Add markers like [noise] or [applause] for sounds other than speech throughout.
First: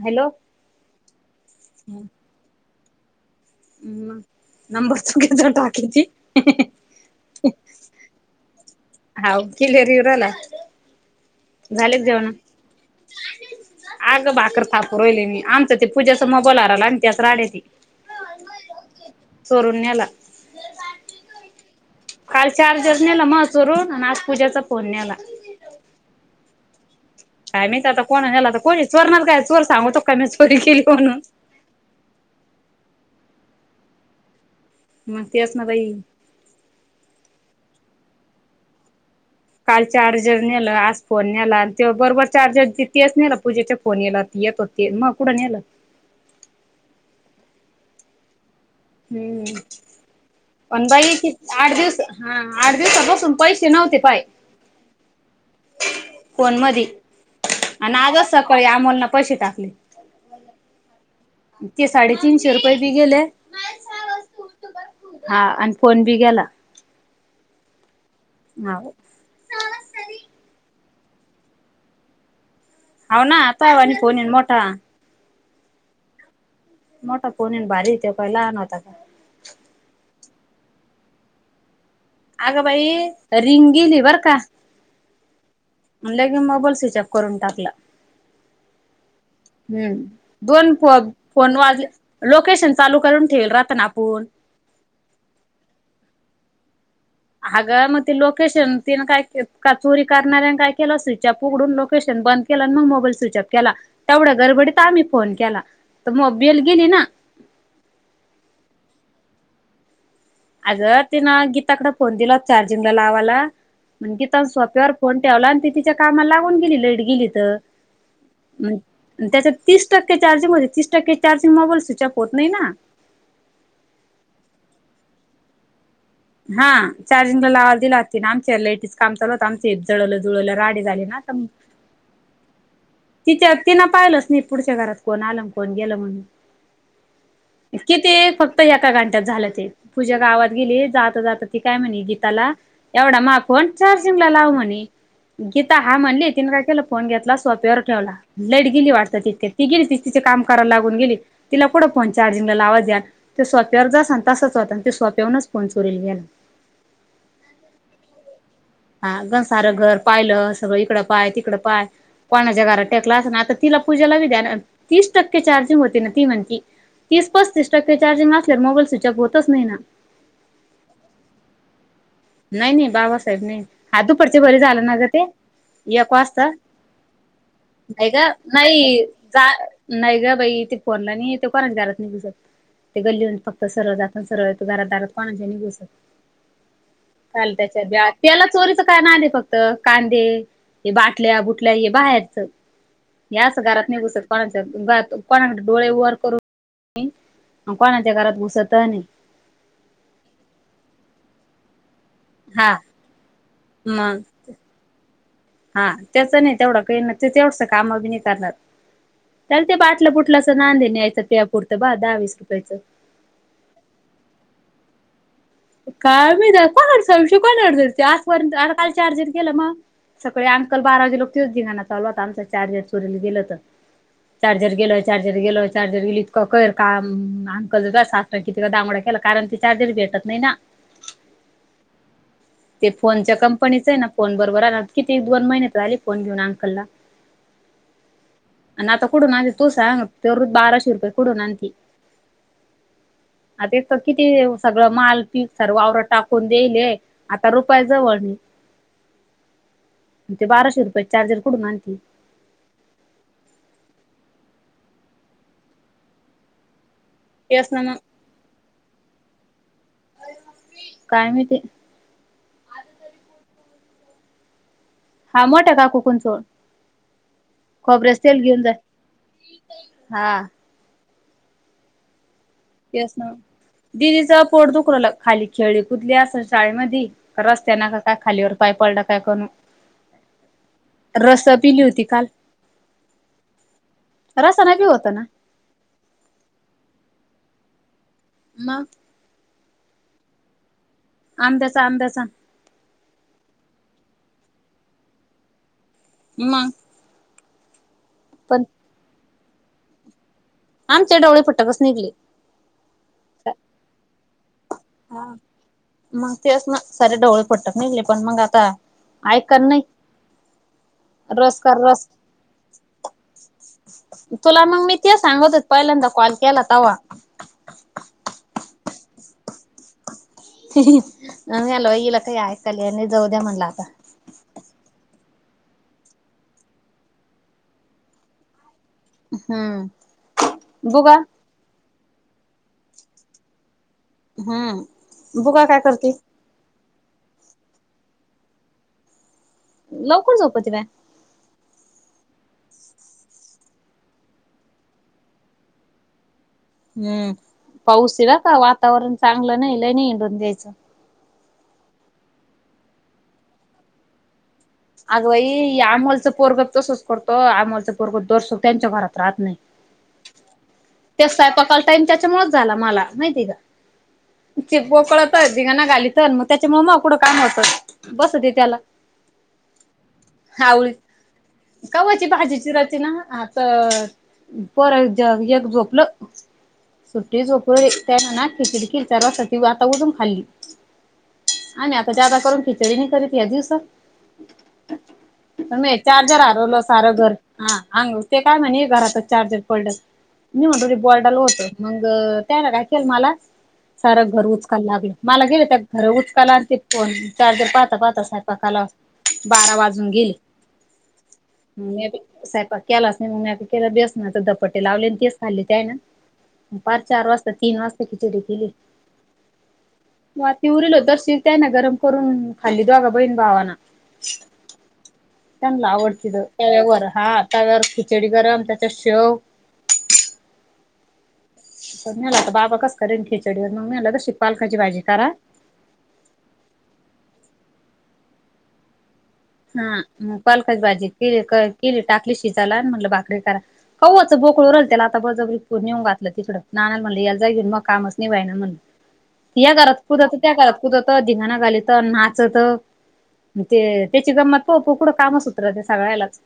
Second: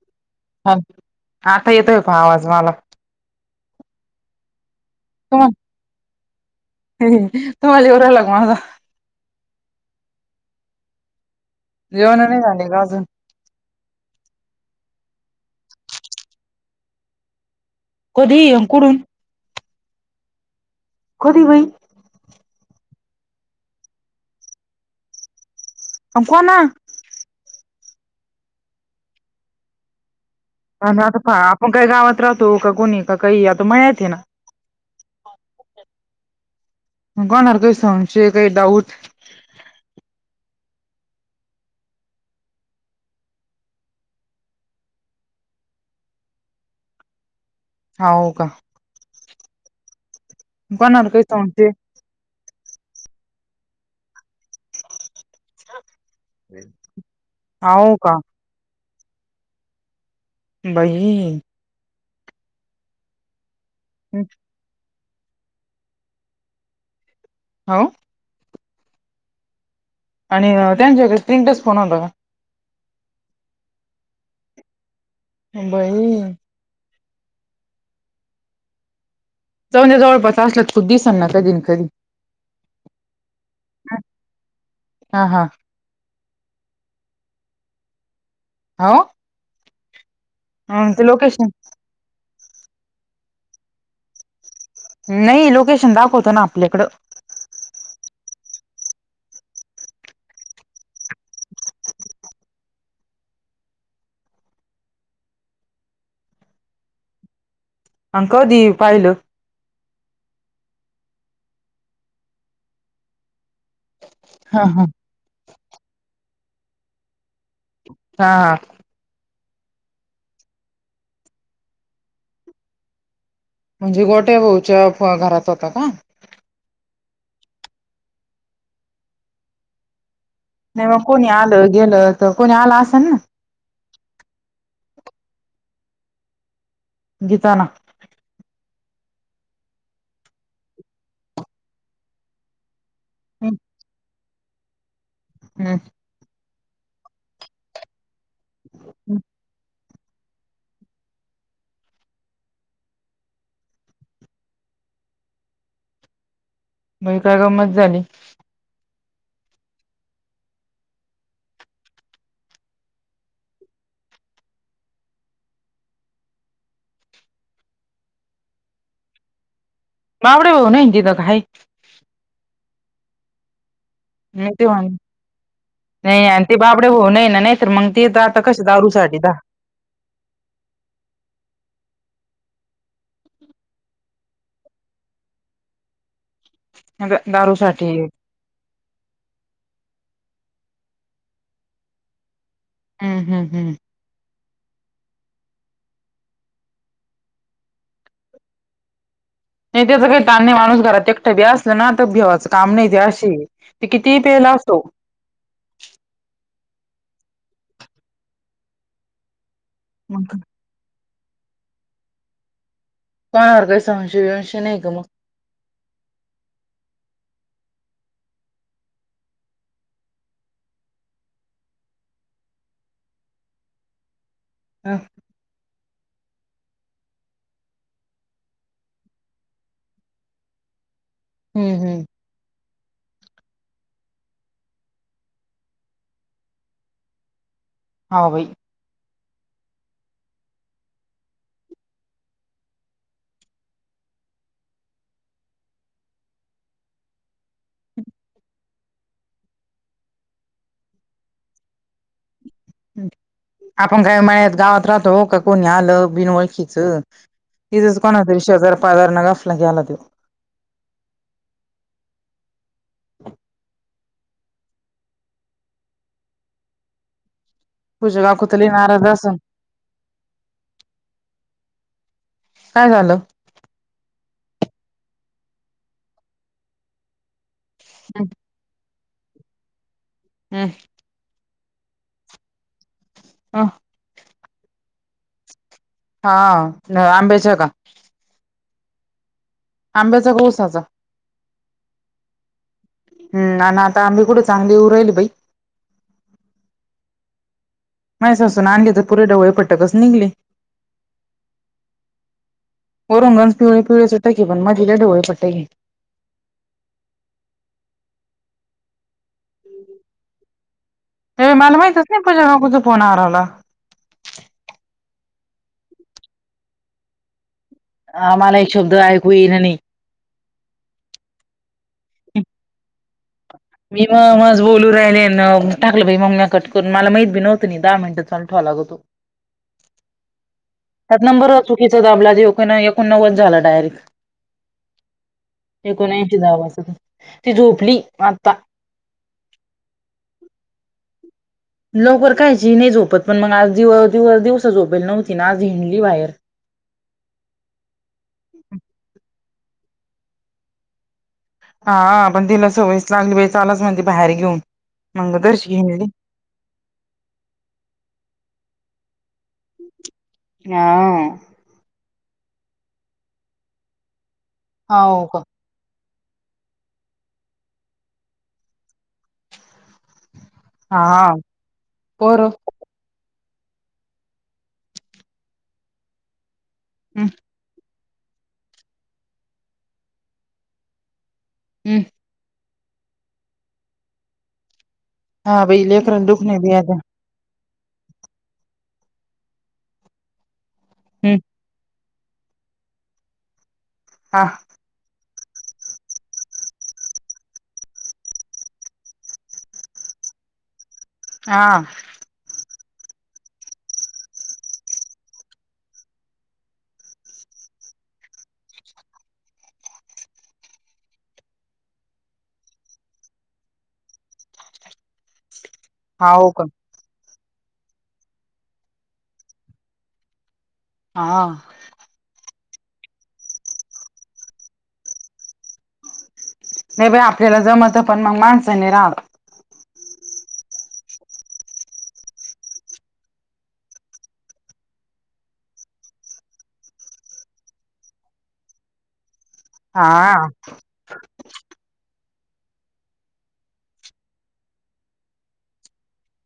Hello आता येतो पण आवाज माला म नंबर चुकीचा टाकिती. मंग कॉल येऊ राहिला मला हाव क्लियर येवू रायला झाले का जेवण नाही झाले का अजून अग भाकर थापु राहीले मी आमच ते पूजाच मोबाईल हारवला न त्याच राड्यात ये कधी कुडून चोरून नेला. कधी बाई काल चार्जर नेला मावा चोरून आणि आज पूजाचा फोन नेला. कशाला? काय माहीत आता कोण नेला आता कोणी चोरणार काय चोर सांगतो पन्नास कोटीची आणि आता पाहा आपण काय गावात राहतो का कोणी का काही आता माया येते ना म तेच बाई कोणावर काय संशय काय डाऊट काल चार्जर नेला आज फोन नेला आणि ते बरोबर चार्जर च तेच नेला पूजेच्या फोन यला येतो ते मग कुढ नेल. हाव का हम्म पण कोणाला बाई काही ती संशय आठ दिवस हा आठ दिवसापासून पैसे नव्हते पाय फोन मधी आणि हाव का आजच सकाळी आमोलने पैसे टाकले. बाहीं ते साडेतीनशे रुपये बी गेले हम्म. आं आणि फोन बी गेला. हाव. हाव. आणि त्यांच्या कडे स्क्रीनटच फोन होता का? हाव ना आता वानी फोन येईन मोठा. म बाई मोठा फोन आहे न भारी त्यो काय लहान होता काय. जाऊदे जवळपास असला तर तो दिसन ना कधी ना कधी. अग बाई रिंग गेली बरं का हा हा अन लगेच मोबाईल स्विच ऑफ करून टाकला. हाव. हम्म दोन फो लोकेशन फोन वाजल्या. लोकेशन चालू करून ठेवल राहतं ना आपुण नाही लोकेशन दाखवतो ना आपल्याकडे हागं मध्येही मग ती लोकेशन तिनं काय केल का चोरी करणाऱ्यां काय केलं स्विचऑफ उघडून लोकेशन बंद केलान मग मोबाईल स्विचऑफ केला तेवढा गरबडीत तर आम्ही फोन केला तर मग बेल गेली ना आन कधी पाहीलं? अगं तिनं गीताकडे फोन दिला होता चार्जिंगला लावायला मंग गीता हा हा सोप्यावर फोन ठेवला आणि ती तिच्या कामाला लागून गेली लाईट गेली तर हा हा. आणि त्याच्यात तीस टक्के चार्जिंग होते तीस टक्के चार्जिंग मोबाईल स्विचऑप होत नाही ना म्हणजे गोट्या भाऊच्या फो घरात होता का? हा चार्जिंग लावल दिला होता तिनं आमच्या इथे लाईटीच काम चालू हो तं आमचे इथे जळाले जुळालं राडे नाही मग झाले ना कोणी तम आलं गेलं तर कोणी आल असेल ना? तिच्या तिनं पाहिलच नाही पुढच्या घरात कोण आलं आन कोण गेलं म्हणुन. गीता ना किती फक्त एका घंट्यात झालं ते. पूजा गावात गेली जाता जाता ती काय म्हणे गीताला एवढा माय फोन चार्जिंग लाव म्हणे हम्म गीता हा म्हणली तिननं काय केलं फोन घेतला सोप्यावर ठेवला लाईट गेली वाटतं तितकेत ती गेली ती तिचे काम कराला लागून गेली तिला कोठं फोन चार्जिंगला लावा द्या. ते सोप्यावर जसं आन तसच होता आणि ते सोप्यावरनच फोन चोरील गेला. मंग हे काय गंमत झाली? हा गं सारं घर पायलं सगळं इकडं पाय तिकडं पाय कोणाच्या घरा त्यातला असं ना आता तिला पूजेला बी द्याना अन तीस टक्के चार्जिंग होती ना ती म्हणती तीस पस्तीस टक्के चार्जिंग असल्यावर मोबाईल स्विचऑप होतच नाही ना [unintelligible] नाही नाही बाबासाहेब नाही हा दुपारच्या नाही बरी ते झालं ना गं ते एक वाजता. कडे हो नाही ना नाही तर मग ते ग जात कसे दारू नाही साठी का? जा नाही ग बाई इथे फोनला नाही ते. कोनाच्या दारात उभी जाऊ. ते गल्लीतून फक्त सरळ जात. सरळ येतं. घरात दारात कोणाच्या नाय बसत. चालते दारूसाठी सगळ आत. त्याला चोरीचं काय नाद आहे फक्त कांदे हे बाटल्या बुटल्या हे बाहेरचं हम्म हे हम्म असं हम्म घरात नाही घुसत. कोणाच्यात जातो. कोणाकडे डोळे वर करून नी आणि कोणाच्या घरात घुसत नाही. नाही त्याच काही तान माणूस घरात एकटा बी असल ना तर भिव हा काम नाही ते अशी ते मग कितीही तेला असतो. हा त्याचं नाही तेवढं काही नाही. तेवढसं कामबी नाही करणार. त्याला ते बाटलं मग बुटलंचं नांद न्याय तयापुरतं बा दहावीस रुपयाचं. कोणावर तरी संशय बिवशय नाय का मग? काय माहित कोणावर संशय, कोणावर घेते आजपर्यंत काल चार्जर गेल मगं? सगळे अंकल बारा वाजे लोक तेच धिंगाणा चालू होता आमचं चार्जर चोरीला गेलत. चार्जर गेल चार चार्जेर गेलं चार्जेर गेलं कळेल काम अंकल किती वेळा केला कारण कि ते चार्जर नाही भेटत. नाही ना. हम्म हम्म. ते फोनच्या कंपनीच आहे ना. फोन बरोबर आलं किती दोन महिने त झाले फोन घेऊन अंकलला. हा बाई. आणि आता कुठून आणि तू सांग तेरु बाराशे रुपये कुठून आणती. हा तेच तं किती सगळं माल ती सर्वावर टाकून द्यायले. आता रुपया जवळ ते बाराशे रुपयाचं चार्जर कुठून आणती. आपण काय मळ्यात गावात राहतो. का कोणी आलं बिनओळखीच. तेच ना मग तिथंच कोणा तरी शेजार पाजाराना घासला की आला त्यो, काय माहिती? हा मोठ्या काकू पण चोर पूजा खोबऱ्याचं तेल काकू तर घेऊन लई नाराज असन जाती. हा. काय तेच झालं ना. दिदीच पोट दुखू राहिलं. खाली खेळी कुदली असल शाळेमधी रस्त्यान का काय खालीवर पाय पडला काय करू? हं. रस पिली होती काल. ह. रसा न बी होतं ना. हा न आंब्याचे आहे का? मगं? आंब्याचा का ऊसाचा? आंब्याचा आंब्याचा. हम् आणि आता आम्ही कुठं चांगली होऊन राहिली बाई मा. माझ्या सासून आणली तर पुरे ढवळे पट्ट कस निघले. आमचे डोळे फट्ट कस निघले वरूनच पिवळे पिवळे सुट की पण मधी लय ढवळे पटली. मग तेच ना सारे ढवळे पट निघले. पण मग आता आहे का नाही. हे रस मला कर माहीतच रस नाही, पूजा काकूंचा फोन हरवला. तुला मग मी तेच सांगत होते, पहिल्यांदा कॉल केला तेव्हा. हा आम्हाला एक शब्द ऐकू इणा नाही. [inaudible] हा हॅलो इला काही ऐकाल ईना जाऊ द्या म्हणला आता मी म माज बोलू राहिले न, टाकलं बाई मं म्या कट करून, मला माहीत बी नव्हतं दहा मिनिटं चालू ठेवा लागतो. हम्म बुगा [inaudible] हुं. बघुया काय करती? तिला आवाज द्या. ती झोपली आता. लवकर झोपती बाय. लवकर कायची नाही झोपत, पण मग आज दिव दिव दिवस झोपेल नव्हती ना, आज हिंडली बाहेर हम्म पाऊस ईला का वातावरण चांगलं नाही, लई नाही हिंडून द्यायचं. हा आ पण तिला सवयच लागली बाई, चालच म्हणली बाहेर घेऊन. आग मग बाई दर्शी या हिंडली. अमोलच पोरग तसच करतो, आमोलचं पोरग तर तस त्यांच्या घरात राहत नाही. न्हा. ते सयपाकाला टाईम तेच्यामुळेच झाला मला माहितीये का? ची हाव बोकळत का? येत. ते ना गालीच मग त्याच्या म मागपूडं काम होतं. बसु दे त्याला खावळी, हा कव्हाची पोर भाजी हम्म चिराची ना आज. तर पोरांचं एक झोपलं. सुट्टी झोप व्हय ते आहे ना खिचडी केलती. ती चार वाजता उठून खाल्ली. आणि हम्म आता ज्यादा करून खिचडी नाही करीत या दिवसात. हा बाई ममे लेकराला चार्जर दुख नाही बाई हारवल आता सारं घर हा अन् ते काय म्हणे घरातच चार्जर पडल, मी म्हणतो बॉडाल हम्म होत मग त्याला काय केलं मला, सार हा घर उच काला लागलं. मालक गेले त्या घर उचकाला आणि ते फोन चार्जर पाहता पाहता सयंपाकाला बारा वाजून गेल. हा ह नाही बाई. सयंपाक केलाच नाही, मग तेला बेसना चे धपाट्टे लावले तेच खाल्ली ते हाय ना. पाच चार वाजता, तीन वाजता खिचडी केली. म ती उरील होत असल त्या ना, गरम करून खाल्ली दोगा बहीण भावाना त्यांनला आवडती हाव का? तर [unintelligible] हं तव्यावर खिचडी गरम, त्याच्यात शेव आ हा. पण मलाता बाबा कस करेन खिचडी, मग मला तशी पालकाची भाजी करा नाही बाई आपल्याला जमतं पण मग माणसाने राहव हा मग पालकच भाजी केली, के टाकली शिजाला म्हटलं भाकरी करा कावू आचं बोकळो रल त्याला आता बळजबरी नेऊन घातलं तिकडं, नानाला म्हटलं या जागेन मग कामच निव्हाय ना म्हणून या घरात कुद होतं हा त्या घरात कूदत त धिंगाणा घालीत, त नाचत ते त्याची गंमत पाहू पकडू, कामच सुधरत ते सगळ्यालाच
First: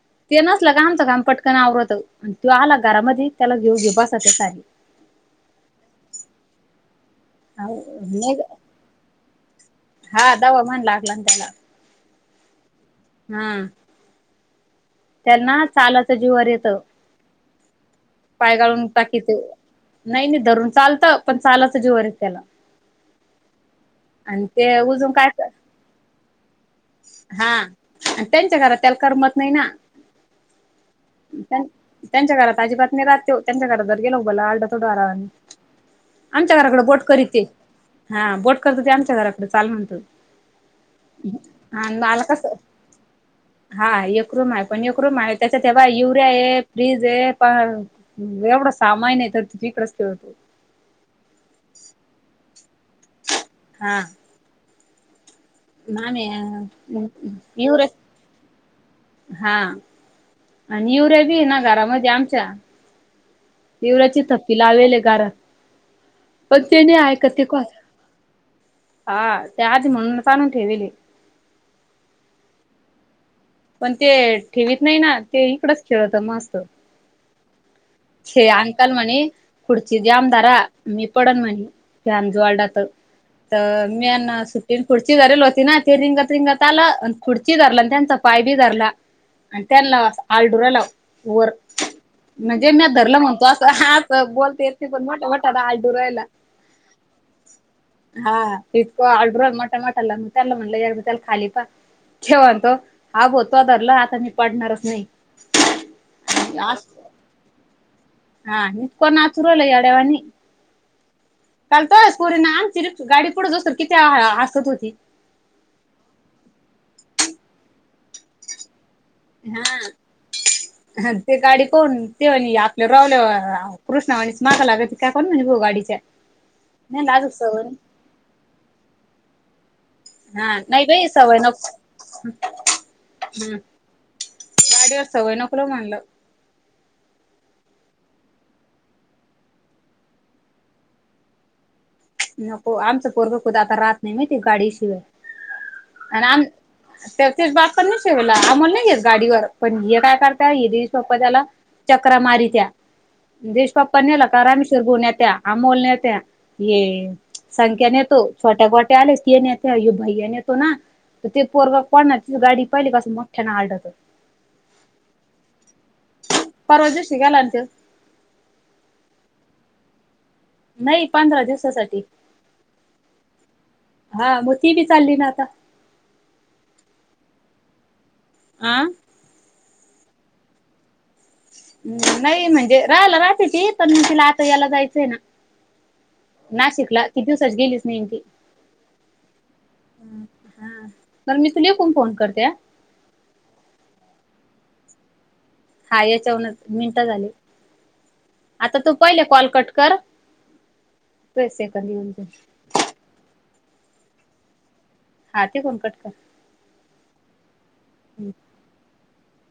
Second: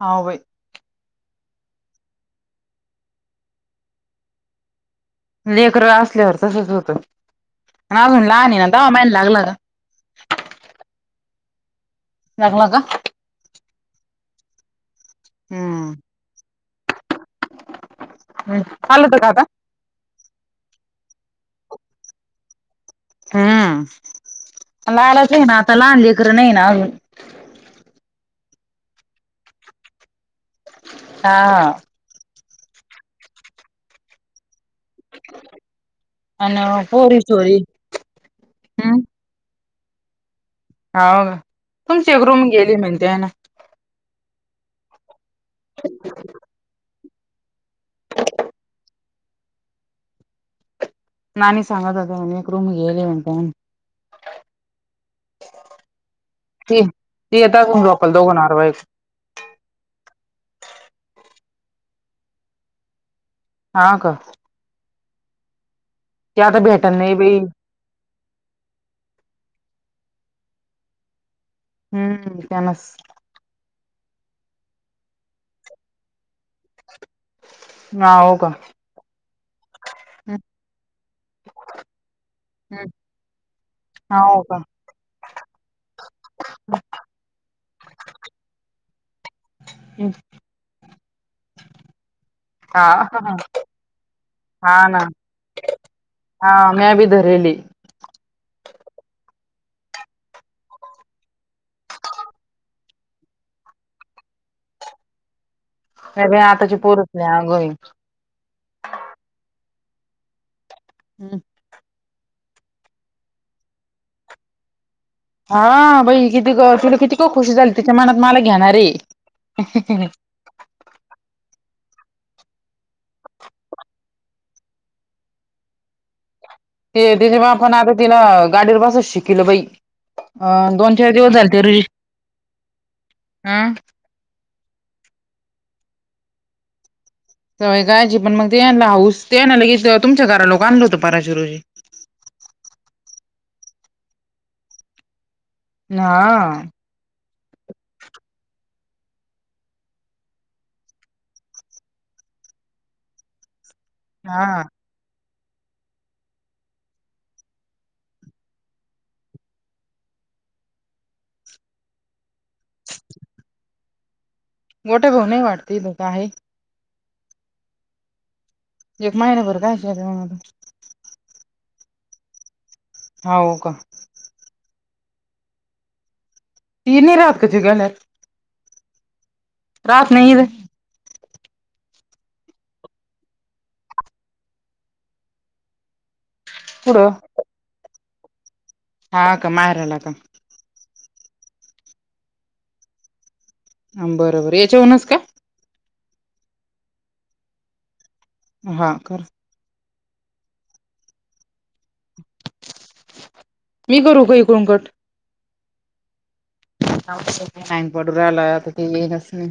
हाव बाई ते नच नसलं का आमचं काम पटकन आवरत आणि तो आला घरामध्ये त्याला घेऊ बसाच हाय लेकर असल्यावर तसच होतं आणि अजून नाही लहान हाय ना धावा महिना लागला का? हा धावा महिना लागला त्याला लागला का? हुं. त्यांना हम्म चालाच जीवावर येत. पायगाळून आलं होतं का टाकीत. आता नाही नाही धरून चालत, पण चालाच जीवावर ये त्याला. आणि ते हां उजून काय लालाच आहे कर ना आता लहान लेकरं नाही ना अजून. हा त्यांच्या घरात त्याला करमत नाही ना हा त्यां त्यांच्या घरात आजी बात नाही राहत त्यो यांच्या घरात जर गेलो बला आलडाथोड आरावाने. आमच्या घराकडे आणि बोट पोरी करीते सोरी हा बोट करत ते आमच्या घराकडे चाल म्हणतं. हाव ना तुमची एक रूम कस गेली म्हणते आहे ना. हा एक रूम आहे पण एक रूम आहे त्याच्यात तेव्हा युरिया आहे फ्रीज आहे प हम्म एवढा सामान आहे तर तिझं इकडेच ते होतो. नाणी सांगत होते म्हणे एक रूम गेले म्हणतेन. हा. ना मी ते य ती येतात युवरे झोपायला दोघं नवरा बायको हा आणि युरेया बी आहे ना घरामध्ये आमच्या हा का युवरायाची थप्पी लावेल गारा ते आता पण भेटल तेने नाही आहे का बाई ते को हा ते आधी म्हणून आणून चालून ठेवेली. हम्म त्यांनस पण ते ठेवीत नाही ना ते इकडच खेळत मस्त. [unintelligible] हो छे का अंकल म्हणे पुुढची ज्यामदारा मी पडन म्हंटलं त्या अंजू वाडात. तर मी ह्यांना हो का सुटी खुर्ची धरली होती ना ते रिंगत रिंगत आलं आणि खुर्ची धरला आणि त्यांचा पाय बी धरला. आणि त्यांला आलडुराला वर. हा जेम्यात धरलं म्हणतो असं हा बोलते हा येतं ना पण मोठा मोठा आलडुरायला. हा म्या बी धरेली हा इथं आलडूरा मोठा मोटाला त्याला म्हणलं या त्याला खाली पा. ते म्हणतो हा बो होतो धरला आता मी पडणारच नाही. सगळे आताची पोरस लय आंगवी हा इतकं नाचू राहीलं येड्या वानी. हम्म. काल तो आहेस पोरींना आमची रे गाडी पुढेज असल किती ह्या हसत होती. हा बई किती गं तुला किती तो खुशी झाली तिच्या मनात मला घेणारय. हा ते गाडी कोण ते म्हणी आपल्या रावल्यावर कृष्णा आणिच मागं लागती काय करण म्हणे बो गाडीच्या. ते नाही लाजूक दिनीमा सवय आपण आता तिला गाडीवर बसत शिकेले बाई. हा आं नाही दोन बाई चार दिवस सवय झाले ते नको री आं. गाडीवर सवय नको लावू म्हणलं. सवय कायची पण मग ते आणलं हाऊस ते आहे ना लगी की तुमच्या घरा लोकं आणल होतं पराश रोजी. नको आमचं पोरगा खुद आता राहत नाही माहिती गाडीशिवाय हा आणि आम त्यातेच बात पण नाही शेवला आमोल नाही घेेत गाडीवर पण ये काय करता हिरी सोप्पा झाला चकरा मारीत्या. देशपाप्पा नेला का हा रामेश्वर भु नेत्या अमोल नेत्या ये संख्या नेतो छोट्या गोट्या आलेस की ये नेते यो भैया नेतो ना. तर ते पोरगा कोणाची गाडी पहिली पासून मोठ्याना आडतं. मोठ्या भाऊ नाही वाटते हे दोघं आहे. परवा दिवशी गेला ना तो. एक महिने भर काय. [unintelligible] नाही पंधरा दिवसासाठी. हा, हो का? हा, मग ती बी चालली ना आता ती नी राहात का? तु [unintelligible] आ? राहात नाही इद हम् नाही म्हणजे राहाला राहते त पण तिला आता यायला जायचंय ना- नाशिकला कुठं किती दिवसाची गेलीच नायी ना ती हा का, माहेरला का? [unintelligible] मी तुला इकून फोन करते हा हा बरंबर याच्याहूनच का? हा याच्यावूनच मिनटं झाले. आता तू हा कर पहिला कॉल कट कर पैसे येतात म्हणजे [unintelligible] मी करू का इकडून कट? हा तिकून कट कर [unintelligible] पडू राहिला आता ते येईनच नाही